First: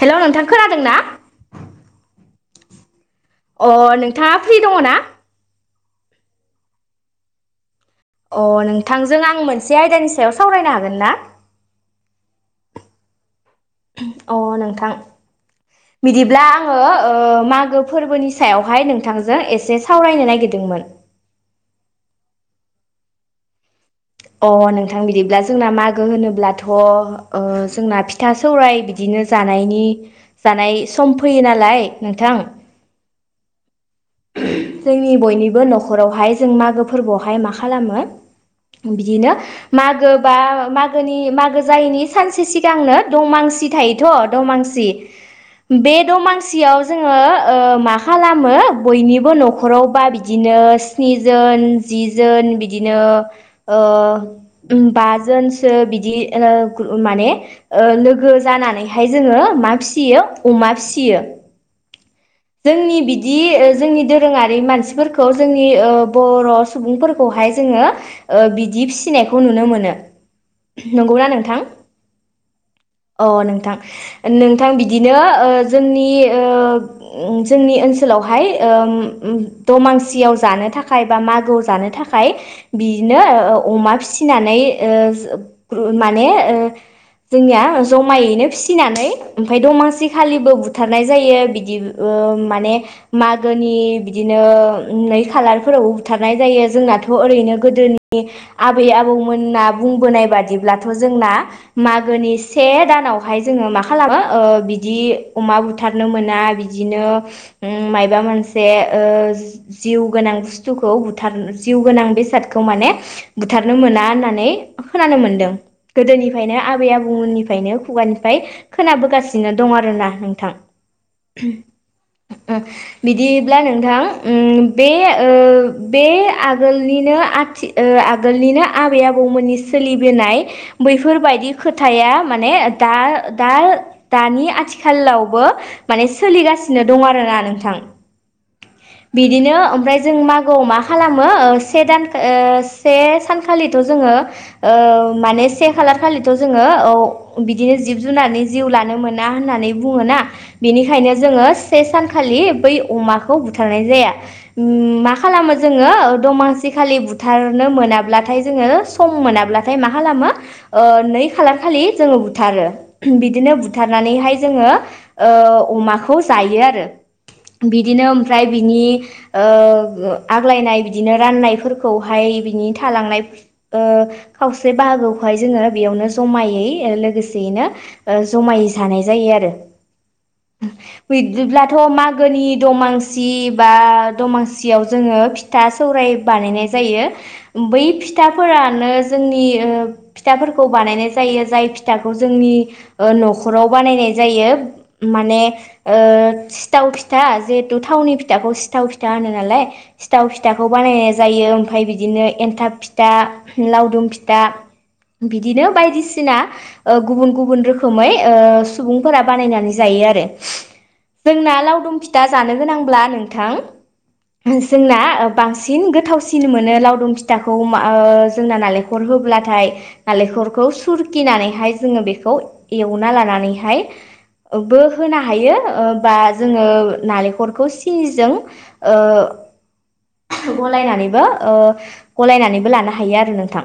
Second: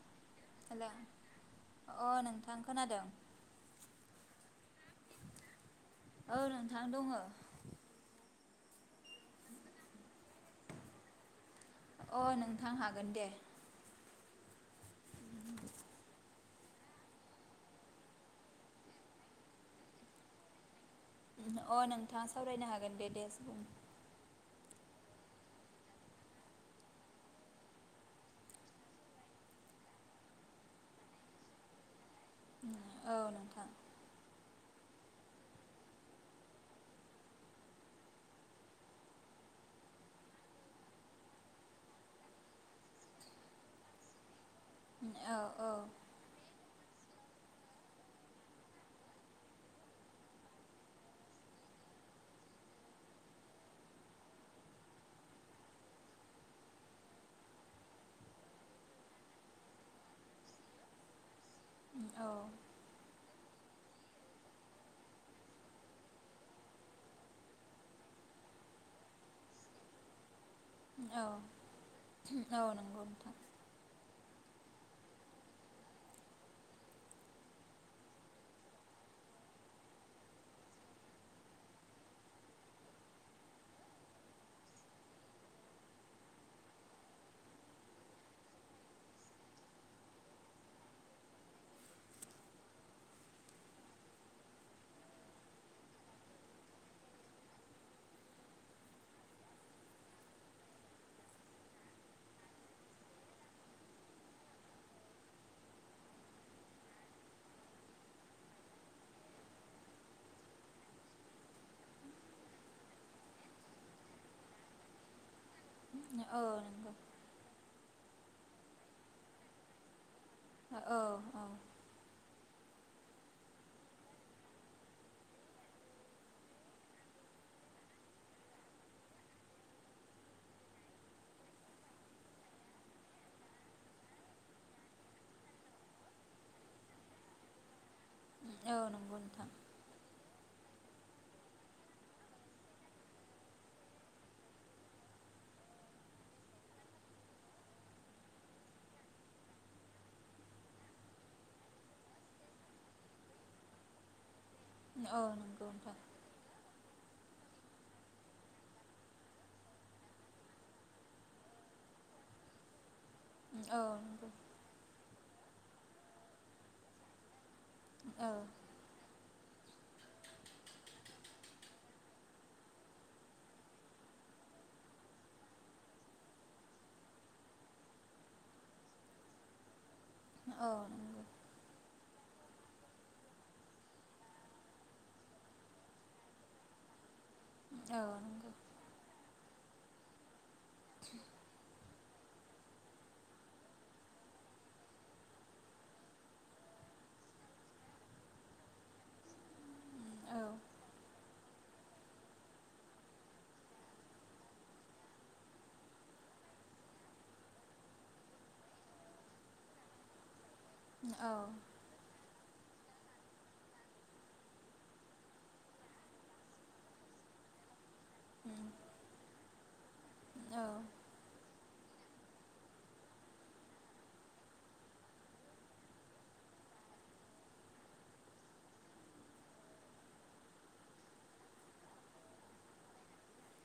हेल नोंथां खोनादों ना नों खोनादों? अ नोंथाङा फ्रि दङ ना? औ नोंथां दङ अ नों नोंथांजों आं मोनसे आयदानि सायाव सावरायनो हागोन ना? थां हागोन दे अ नोंथां बिदिब्ला आङो ओ मागो फोरबोनि सायावहाय नोंथांजों एसे सावरायनो नागिरदोंमोन अ नोंथाङा सावरायनो हागोन दे दे। अ नोंथां बिदिब्ला जोंना मागो होनोब्लाथ ओ जोंना फिथा सौराय बिदिनो जानायनि जानाय सम फैयो नालाय नोंथां औ नोंथां जोंनि बयनिबो नखरावहाय जों मागो फोरबोआवहाय मा खालामो बिदिनो मागो बा मागोनि मागो जायैनि सानसे सिगांनो दमांसि थायोथ दमांसि औ औ बे दमांसियाव जोङो मा खालामो बयनिबो नखरावबा बिदिनो स्निजोन जि जोन बिदिनो बाजोनसो बिदि माने लोगो जानानैहाय जोङो मा फिसियो अमा फिसियो औ जोंनि बिदि बि जोंनि दोरोङारि मानसिफोरखौ जोंनि बर सुबुंफोरखौहाय जोङो बिदि फिसिनायखौ नुनो मोनो औ नंगौना नोंथां? औ नंगौ अ नोंथां। नोंथां बिदिनो जोंनि ओ जोंनि ओनसोलावहाय दमांसियाव जानो थाखाय बा मागोआव जानो थाखाय बिदिनो अमा फिसिनानै माने जोंनिया जमायैनो फिसिनानै ओमफफ्राय दमांसि खालिबो बुथारनाय जायो बिदि माने म मागोनि बिदिनो नै खालार फोरावबो बुथारनाय जायो जोंनाथ ओरैनो गोदोनि आबै आबौ मोना बुंबोनाय बादिब्लाथ जोंना मागोनि से दानावहाय जोंङो मा खालामो बिदि अमा बुथारनो मोना बिदिनो माबा मोनसे ओजिउ गोनां बुस्थुखौ बुथार जिउ गोनां बेसादखौ माने बुथारनो मोना होननानै खोनानो मोनदों औ गोदोनिफ्रायनो आबै नंगौ आबौमोननिफ्रायनो खुगानिफ्राय खोनाबोगासिनो दं आरो ना नों औ औ। [unintelligible] बिदिब्ला नोंथां बे ओ बे आगोलनिनो आथि आगोलनिनो आबै आबौमोननि सोलिबोनाय बैफोरबायदि खोथाया माने दा दा दानि आथिखालावबो माने सोलिगासिनो दं आरोना नोंथां औ नंगौ नोंथां बिदिनो ओमफ्राय जों माग मागोआव मा खालामो ओ से दान से सानखालिथ जोङो ओ माने से खालार खालिथ जोङो ओ बिदिनो जिब जुनारनि जिउ लानो मोना होननानै बुङोना बिनिखायनो जोङो से सानखालि बै अमाखौ बुथारनाय जाया मा औ खालामो नंगौ जोङो नोंथां दमासिखालि बुथारनो मोनाब्लाथाय जोङो सम मोनाब्लाथाय मा खालामो ओ नै खालार खालि जोङो बुथारो। बिदिनो औ नंगौ बुथारनानैहाय जोङो ओ अमाखौ जायो आरो। बिदिनो औ ओमफ्राय बिनि ओ आग्लायनाय बिदिनो राननायफोर खौहाय बिनि थालांनाय खावसे बाहागोखौहाय जोंङो बेयावनो जमायै लोगोसेयैनो जमायै जानाय जायो आरो। औ नंगौ बिदिदिब्लाथ' मा गोनि दमासि बा दमासियाव जोङो फिथा सौराय बानायनाय जायो। बै औ नंगौ फिथाफोरानो जोंनि ओ फिथाफोर खौ बानायनाय जायो जाय फिथ फिथाखौ जोंनि ओ न'खराव बानायनाय जायो माने ओ थाव फिथा जिहेथु थावनि फिथाखौ सिथाव फिथा होनो नालाय सिथाव औ फिथाखौ बानायनाय जायो। ओमफाय बिदिनो एन्थाब फिथा लावदुम फिथा बिदिनो बायदिसिना गुबुन गुबुन रोखोमै ओ सुबुंफोरा बानायनानै जायो आरो। औ जोंना लावदुम फिथा जानो गोनांब्ला नोंथां जोंना बांसिन गोथावसिन मोनो लावदुम फिथाखौ ओ जोंना औ नालेंखलर होब्ला नाथाय नालेंखरखौ सुरखिनानैहाय जोंङो बेखौ एवना लानानैहाय बो होनो हायो ओ बा जोङो नालेंखलखौ सिनिजों गलनानैबो गलायनानैबो लानो हायो आरो नोंथां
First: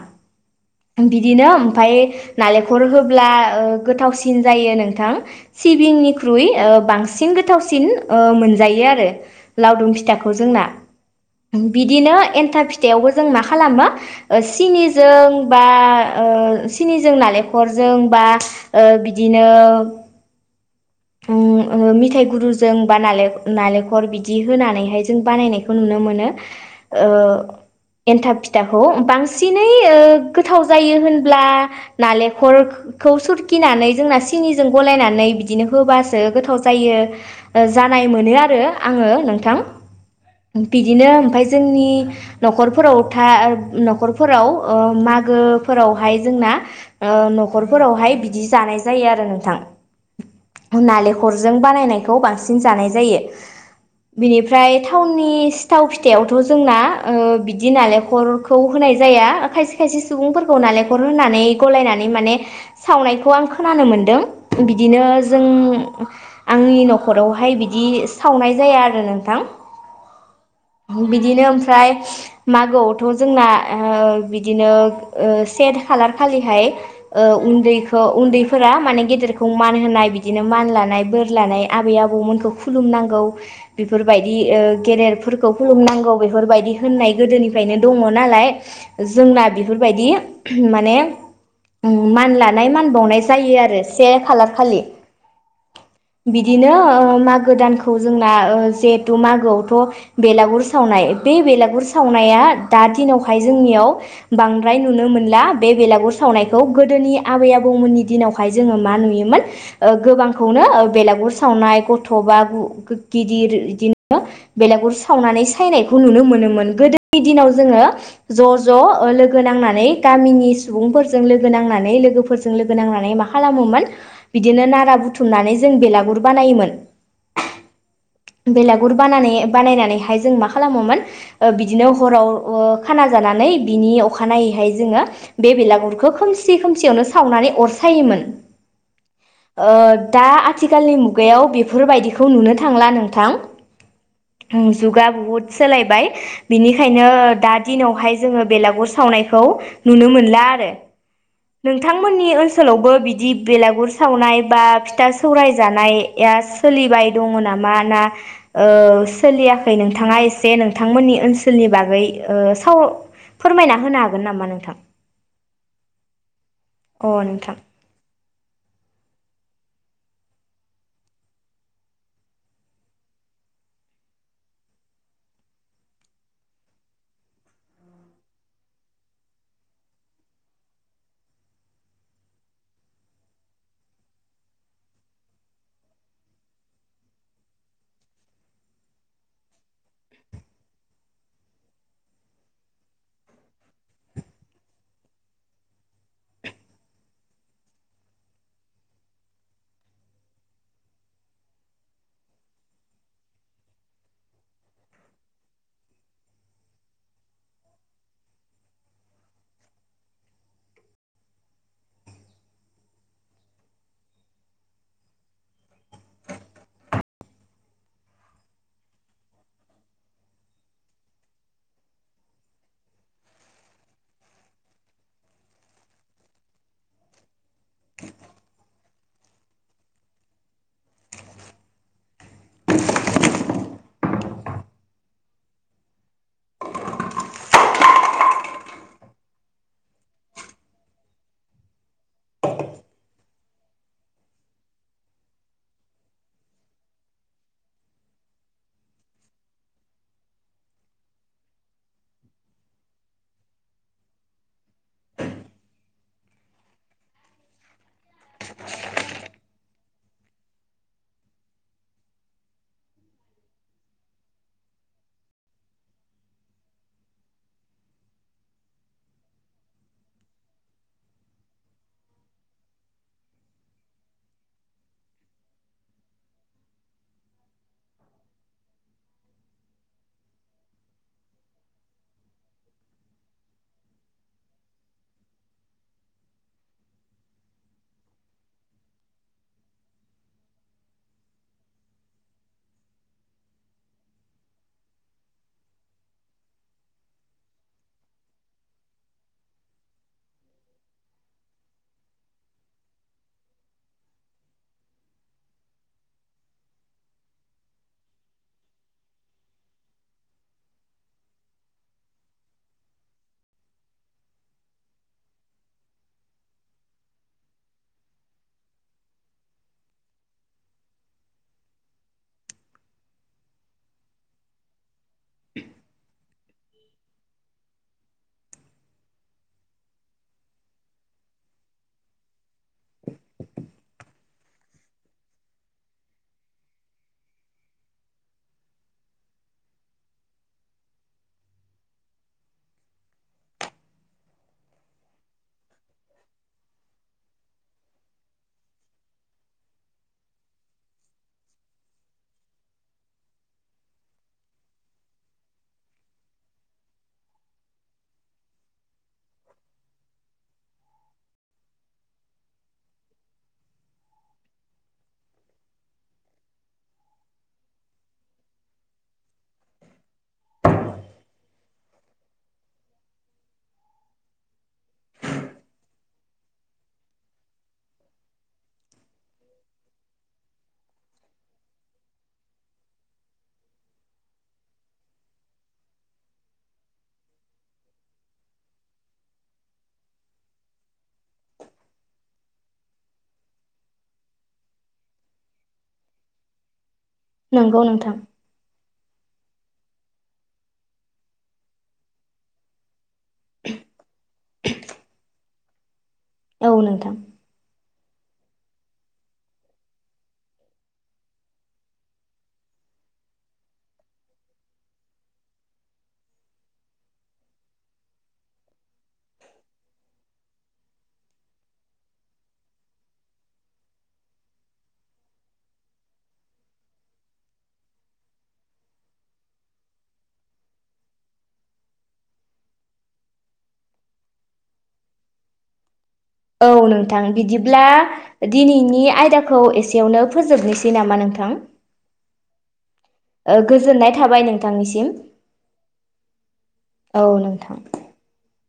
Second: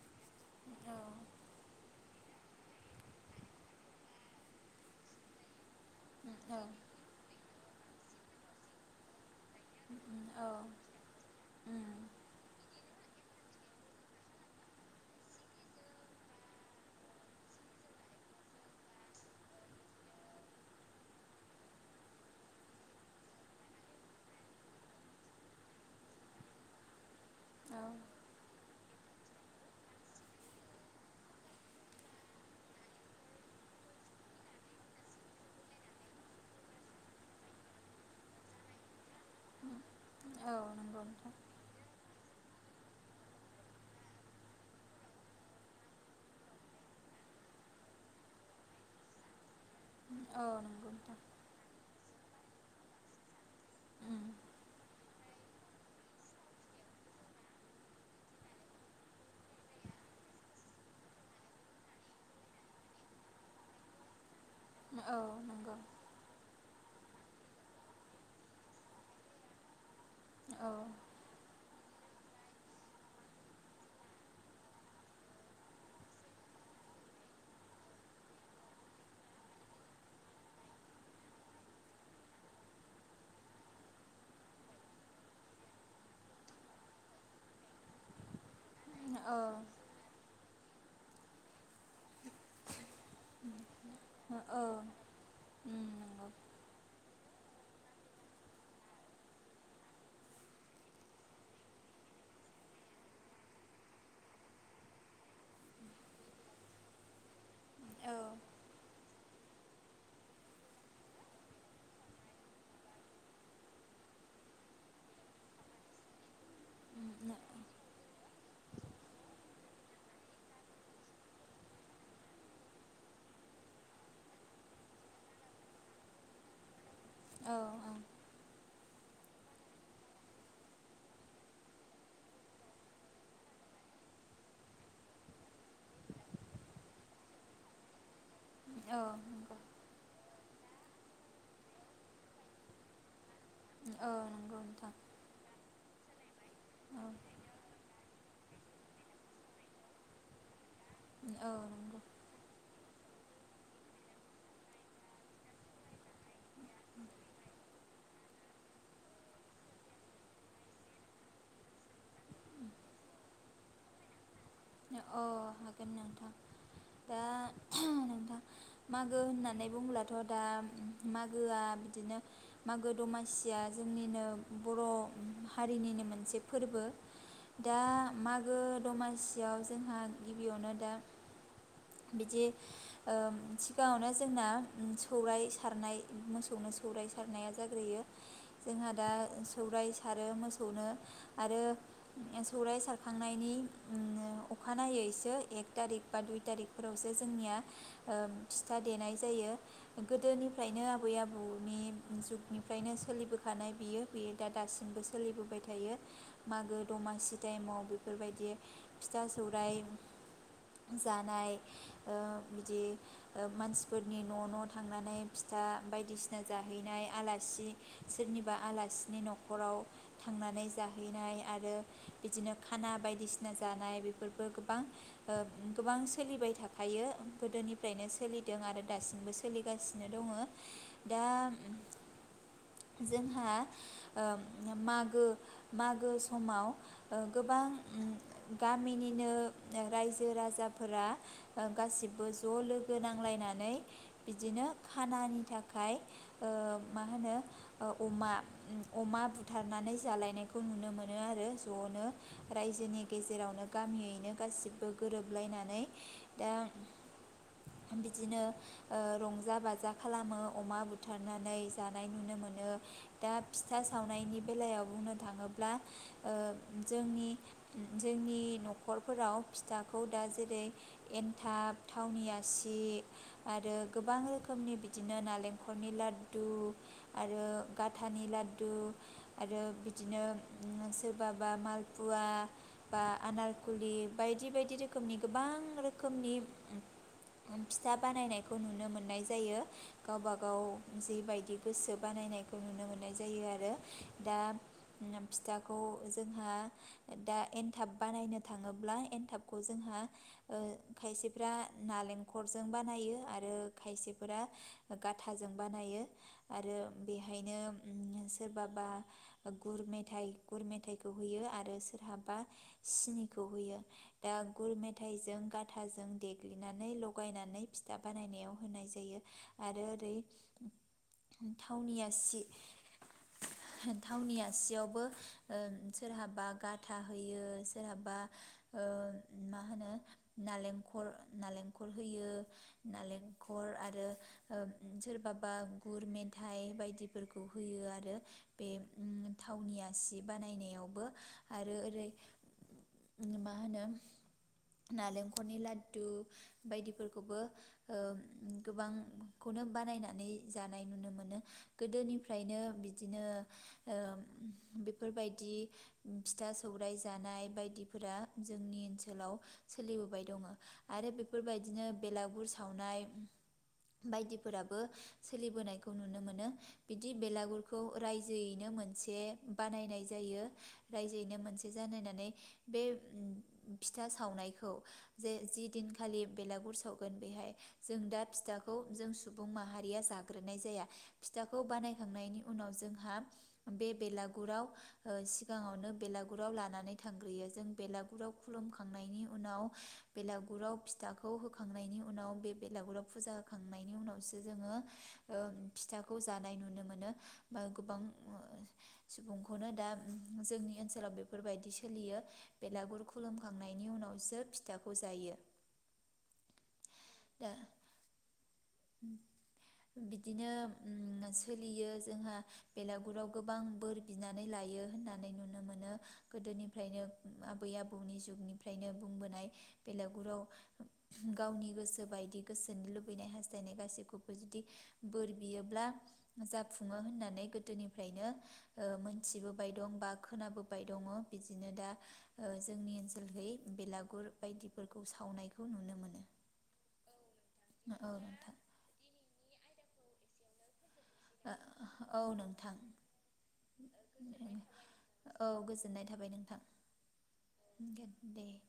बिदिनो ओमफफ्राय नालेंखल होब्ला गोथावसिन जायो नोंथां सिबिंनिख्रुइ बांसिन गोथावसिन मोनजायो आरो लावदुम फिथाखौ जोंना औ बिदिनो एन्थाब थावबो जों मा खालामो सिनिजों बा ओ सिनिजों नालेंखलजों बा बिदिनो ओम मिथायाइ गुरुजों बा नालेंखर बिदि होनानैहाय जों बानायनायखौ नुनो मोनो ओ औ एन्थाब फिथाखौ बांसिनै गोथाव जायो होनब्ला नालेखरखौ सुरखिनानै जोंना सिनिजों गलायनानै बिदिनो- होबासो गोथाव जायो जानाय मोनो आरो आङो नोंथां औ नंगौ बिदिनो नोंथां ओमफाय जोंनि न'खरफोराव था न'खरफोराव ओ मागोफोरावहाय जोंना ओ न'खरफोरावहाय बिदि जानाय जायो आरो नोंथां। औ नंगौ नोंथां नालेंखरजों बानायनायखौ बांसिन सिन जानाय जायो। बिनिफ्राय थावनि सिथाव फिथायावथ जोंना ओ बिदि नालेंखरखौ होनाय जाया। खायसे खायसे सुबुंफोरखौ नालेंखर होनानै गलायनानै माने सावनायखौ आं खोनानो मोनदों। बिदिनो औ जों नंगौ आंनि न'खरावहाय बिदि सावनाय जाया आरो नोंथां औ बिदिनो ओम ओमफ्राय मागोआवथ जोंना ओ बिदिनो ओ से खालार खालिहाय ओ उन्दैखौ उन्दैफोरा माने गेदेरखौ मान होनाय बि बिदिनो मान लानाय बोर लानाय आबै आबौमोनखौ खुलुमनांगौ बेफोरबायदि ओ गेदेरफोरखौ खुलुमनांगौ बेफोरबायदि होननाय गोदोनिफ्रायनो दङ नालाय औ नंगौ जोंना बेफोरबायदि माने उम मान लानाय मान बावनाय जायो आरो से खालार औ खालि नंगौ बिदिनो ओम मागो दानखौ जोंना ओ जिहेथु मागोआवथ बेलागुर सावनाय बे बेलागुर सावनाया दा दिनावहाय जोंनियाव बांद्राय नुनो मोनला बे बेलागुर सावनायखौ गोदोनि आबै आबौमोननि औ दिनावहाय जोङो मा नुयोमोन ओ गोबांखौनो बेलागुर सावनाय गथ बा गिदिर बिदिनो बेलागुर सावनानै सायनायखौ नुनो मोनोमोन गोदोनि दिनाव जोङो ज ज लोगो नांनानै गामिनि सुबुंफोरजों लोगो नांनानै लोगोफोरजों लोगो नांनानै मा खालामोमोन बिदिनो नारा बुथुमनानै जों बेलागुर बानायोमोन [unintelligible] बेलागुर बानानै बानायनानैहाय जों मा खालामोमोन ओ बिदिनो हराव ओ खाना जानानै बिनि अखानायैहाय जोङो बे बेलागुरखौ खोमसि खोमसियावनो सावनानै अर सायोमोन ओ दा आथिखालनि मुगायाव बेफोरबायदिखौ नुनो थांला नों थां नंगौ नोंथां जुगा बुहुद सोलायबाय [unintelligible] औ बिनिखायनो दा दिनावहाय जोङो बेलागुर सावनायखौ नुनो मोनला आरो औ नंगौ नोंथांमोननि ओनसोलावबो बिदि दि बेलागुर सावनाय बा फिथा सौराय जानाय या सोलिबाय दङ नामा ना ओ सोलियाखै नोंथाङा एसे नोंथांमोननि ओनसोलनि बागै ओ साव फोरमायना होनो हागोन नामा नों थां गोन नोंथां अ दा नोंथां नोंथां मागो होननानै बुंओब्लाथ' दा मागोआ बिदिनो मागो दमासिया जोंनिनो बर' हारिनिनो मोनसे फोरबो दा मागो दमासि बियाव जोंहा गिबियावनो दा बिदि ओ सिगाङावनो जोंना सौराय सारनाय मोसौनो सौराय सारनाया जाग्रोयो जोंहा दा सौराय सारो मोसौनो आरो सौराय सारखांनायनि ओ अखानायैसो एक थारिख बा दुइ थारिखफोरावसो जोंनिया ओ फिथा देनाय जायो गोदोनिफ्रायनो आबै आबौनि जुगनिफ्रायनो सोलिबोखानाय बियो बेयो दा दासिमबो सोलिबोबाय थायो मागो दमासि टाइमाव बेफोरबायदि फिथा सौरायाइ जानाय ओ बिदि मानसिफोरनि न-न थांनानै फिथा बायदिसिना जाहैनाय आलासि सोरनिबा आलासिनि नखराव थांनानै जाहैनाय आरो बिदिनो खाना बायदिसिना जानाय बेफोरबो गोबां ओ गोबां सोलिबाय थाखायो गोदोनिफ्रायनो सोलिदों आरो दासिमबो सोलिगासिनो दङ दा जोंहा ओ मागो-मागो समाव गोबां गामिनिनो ओ रायजो राजाफोरा गासिबो ज लोगो नांलायनानै बिदिनो खानानि थाखाय ओ मा होनो अमा-अमा बुथारनानै जालायनायखौ नुनो मोनो आरो जनो रायजोनि गेजेरावनो गामियैनो गासिबो गोरोबलायनानै दा बिदिनो रंजा ओ बाजा खालामो अमा बुथारनानै जानाय नुनो मोनो दा फिथा सावनायनि बेलायाव बुंनो थाङोब्ला ओ जोंनि जोंनि न'खरफोराव फिथाखौ दा जेरै एनथाब थावनि आसि आरो गोबां रोखोमनि बिदिनो नालेंखरनि लाद्दु आरो गाथानि लाद्दु आरो बिदिनो सोरबाबा मालपुवा बा आनारखुलि बायदि बायदि रोखोमनि गोबां रोखोमनि फिथा बानायनायखौ नुनो मोननाय जायो गावबा गाव जिबायदि गोसो बानायनायखौ नुनो मोननाय जायो आरो दा फिथाखौ जोंहा दा एनथाब बानायनो थाङोब्ला एनथाबखौ जोंहा ओ खायसेफोरा नालेंखरजों बानायो आरो खायसेफोरा गाथाजों बानायो आरो बेहायनो उम सोरबाबा गुर मेथाइ गुर मेथाइखौ होयो आरो सोरहाबा सिनिखौ होयो दा गुर मेथाइजों गाथाजों देग्लिनानै लगायनानै फिथा बानायनायाव होनाय जायो आरो ओरै थावनि आसि थावनि आसियावबो ओ सोरहाबा गाथा। होयो सोरहाबा ओ मा होनो नालेंखर नालेंखल होयो नालेंखर आरो ओ सोरबाबा गुर मेथाइ बायदिफोरखौ होयो आरो बे थावनि आसि बानायनायावबो आरो। जेरै- मा होनो नालेंखलनि लाडदु बायदिफोरखौबो ओ गोबांखौनो बानायनानै जानाय नुनो मोनो गोदोनिफ्रायनो बिदिनो ओ बेफोरबायदि फिथा सौराय जानाय बायदिफोरा जोंनि ओनसोलाव सोलिबोबाय दङ आरो बेफोरबायदिनो बेलागुर सावनाय बायदिफोराबो सोलिबोनायखौ नुनो मोनो बिदि बेलागुरखौ रायजोयैनो मोनसे बानायनाय जायो रायजोयैनो मोन जानायनानै बे फिथा सावनायखौ जे जि दिनखालि बेलागुर सावगोन बेहाय जों दा फिथाखौ जों सुबुं माहारिया जाग्रोनाय जाया फिथाखौ बानायखांनायनि उनाव जोंहा बे बेलागुराव ओ सिगाङावनो बेलागुर। गुराव लानानै थांग्रोयो जों बेलागुराव खुलुमखांनायनि उनाव बेलागुराव फिथाखौ होखांनायनि उनाव बे बेलागुराव फुजा होखांनायनि उनावसो जोङो ओ फिथाखौ जानाय नुनो मोनो। ओ नंगौ गोबां नोंथां ओ। सुबुंखौनो दा जोंनि ओनसोलाव बे। बेफोरबायदि सोलियो बेलागुर खुलुमखांनायनि उनावसो फिथाखौ जायो औ नोंथां। दा बिदिनो उम सोलियो जोंहा बेलागुराव गोबां बोर बिनानै लायो होननानै नुनो मोनो। गोदोनिफ्रायनो आबै आबौनि जुगनिफ्रायनो बुंबोनाय बेलागुराव गावनि गोसो बायदि गोसोनि लुबैनाय हास्थायनाय गासैखौबो जुदि बोर बियोब्ला जाफुङो होननानै गोदोनिफ्रायनो ओ मोनथिबोबाय दं बा खोनाबोबाय दङ। बिदिनो दा जोंनि ओनसोलहै बेलागुर बायदिफोरखौ सावनायखौ नुनो मोनो। औ नोंथां। बिदिब्ला औ नोंथां दिनैनि आयदाखौ एसे एसेयावनो फोजोबनोसि नामा नोंथां ओ औ नोंथां गोजोननाय थाबाय नोंथांनिसिम औ गोजोननाय थाबाय नोंथां औ नोंथां। दे।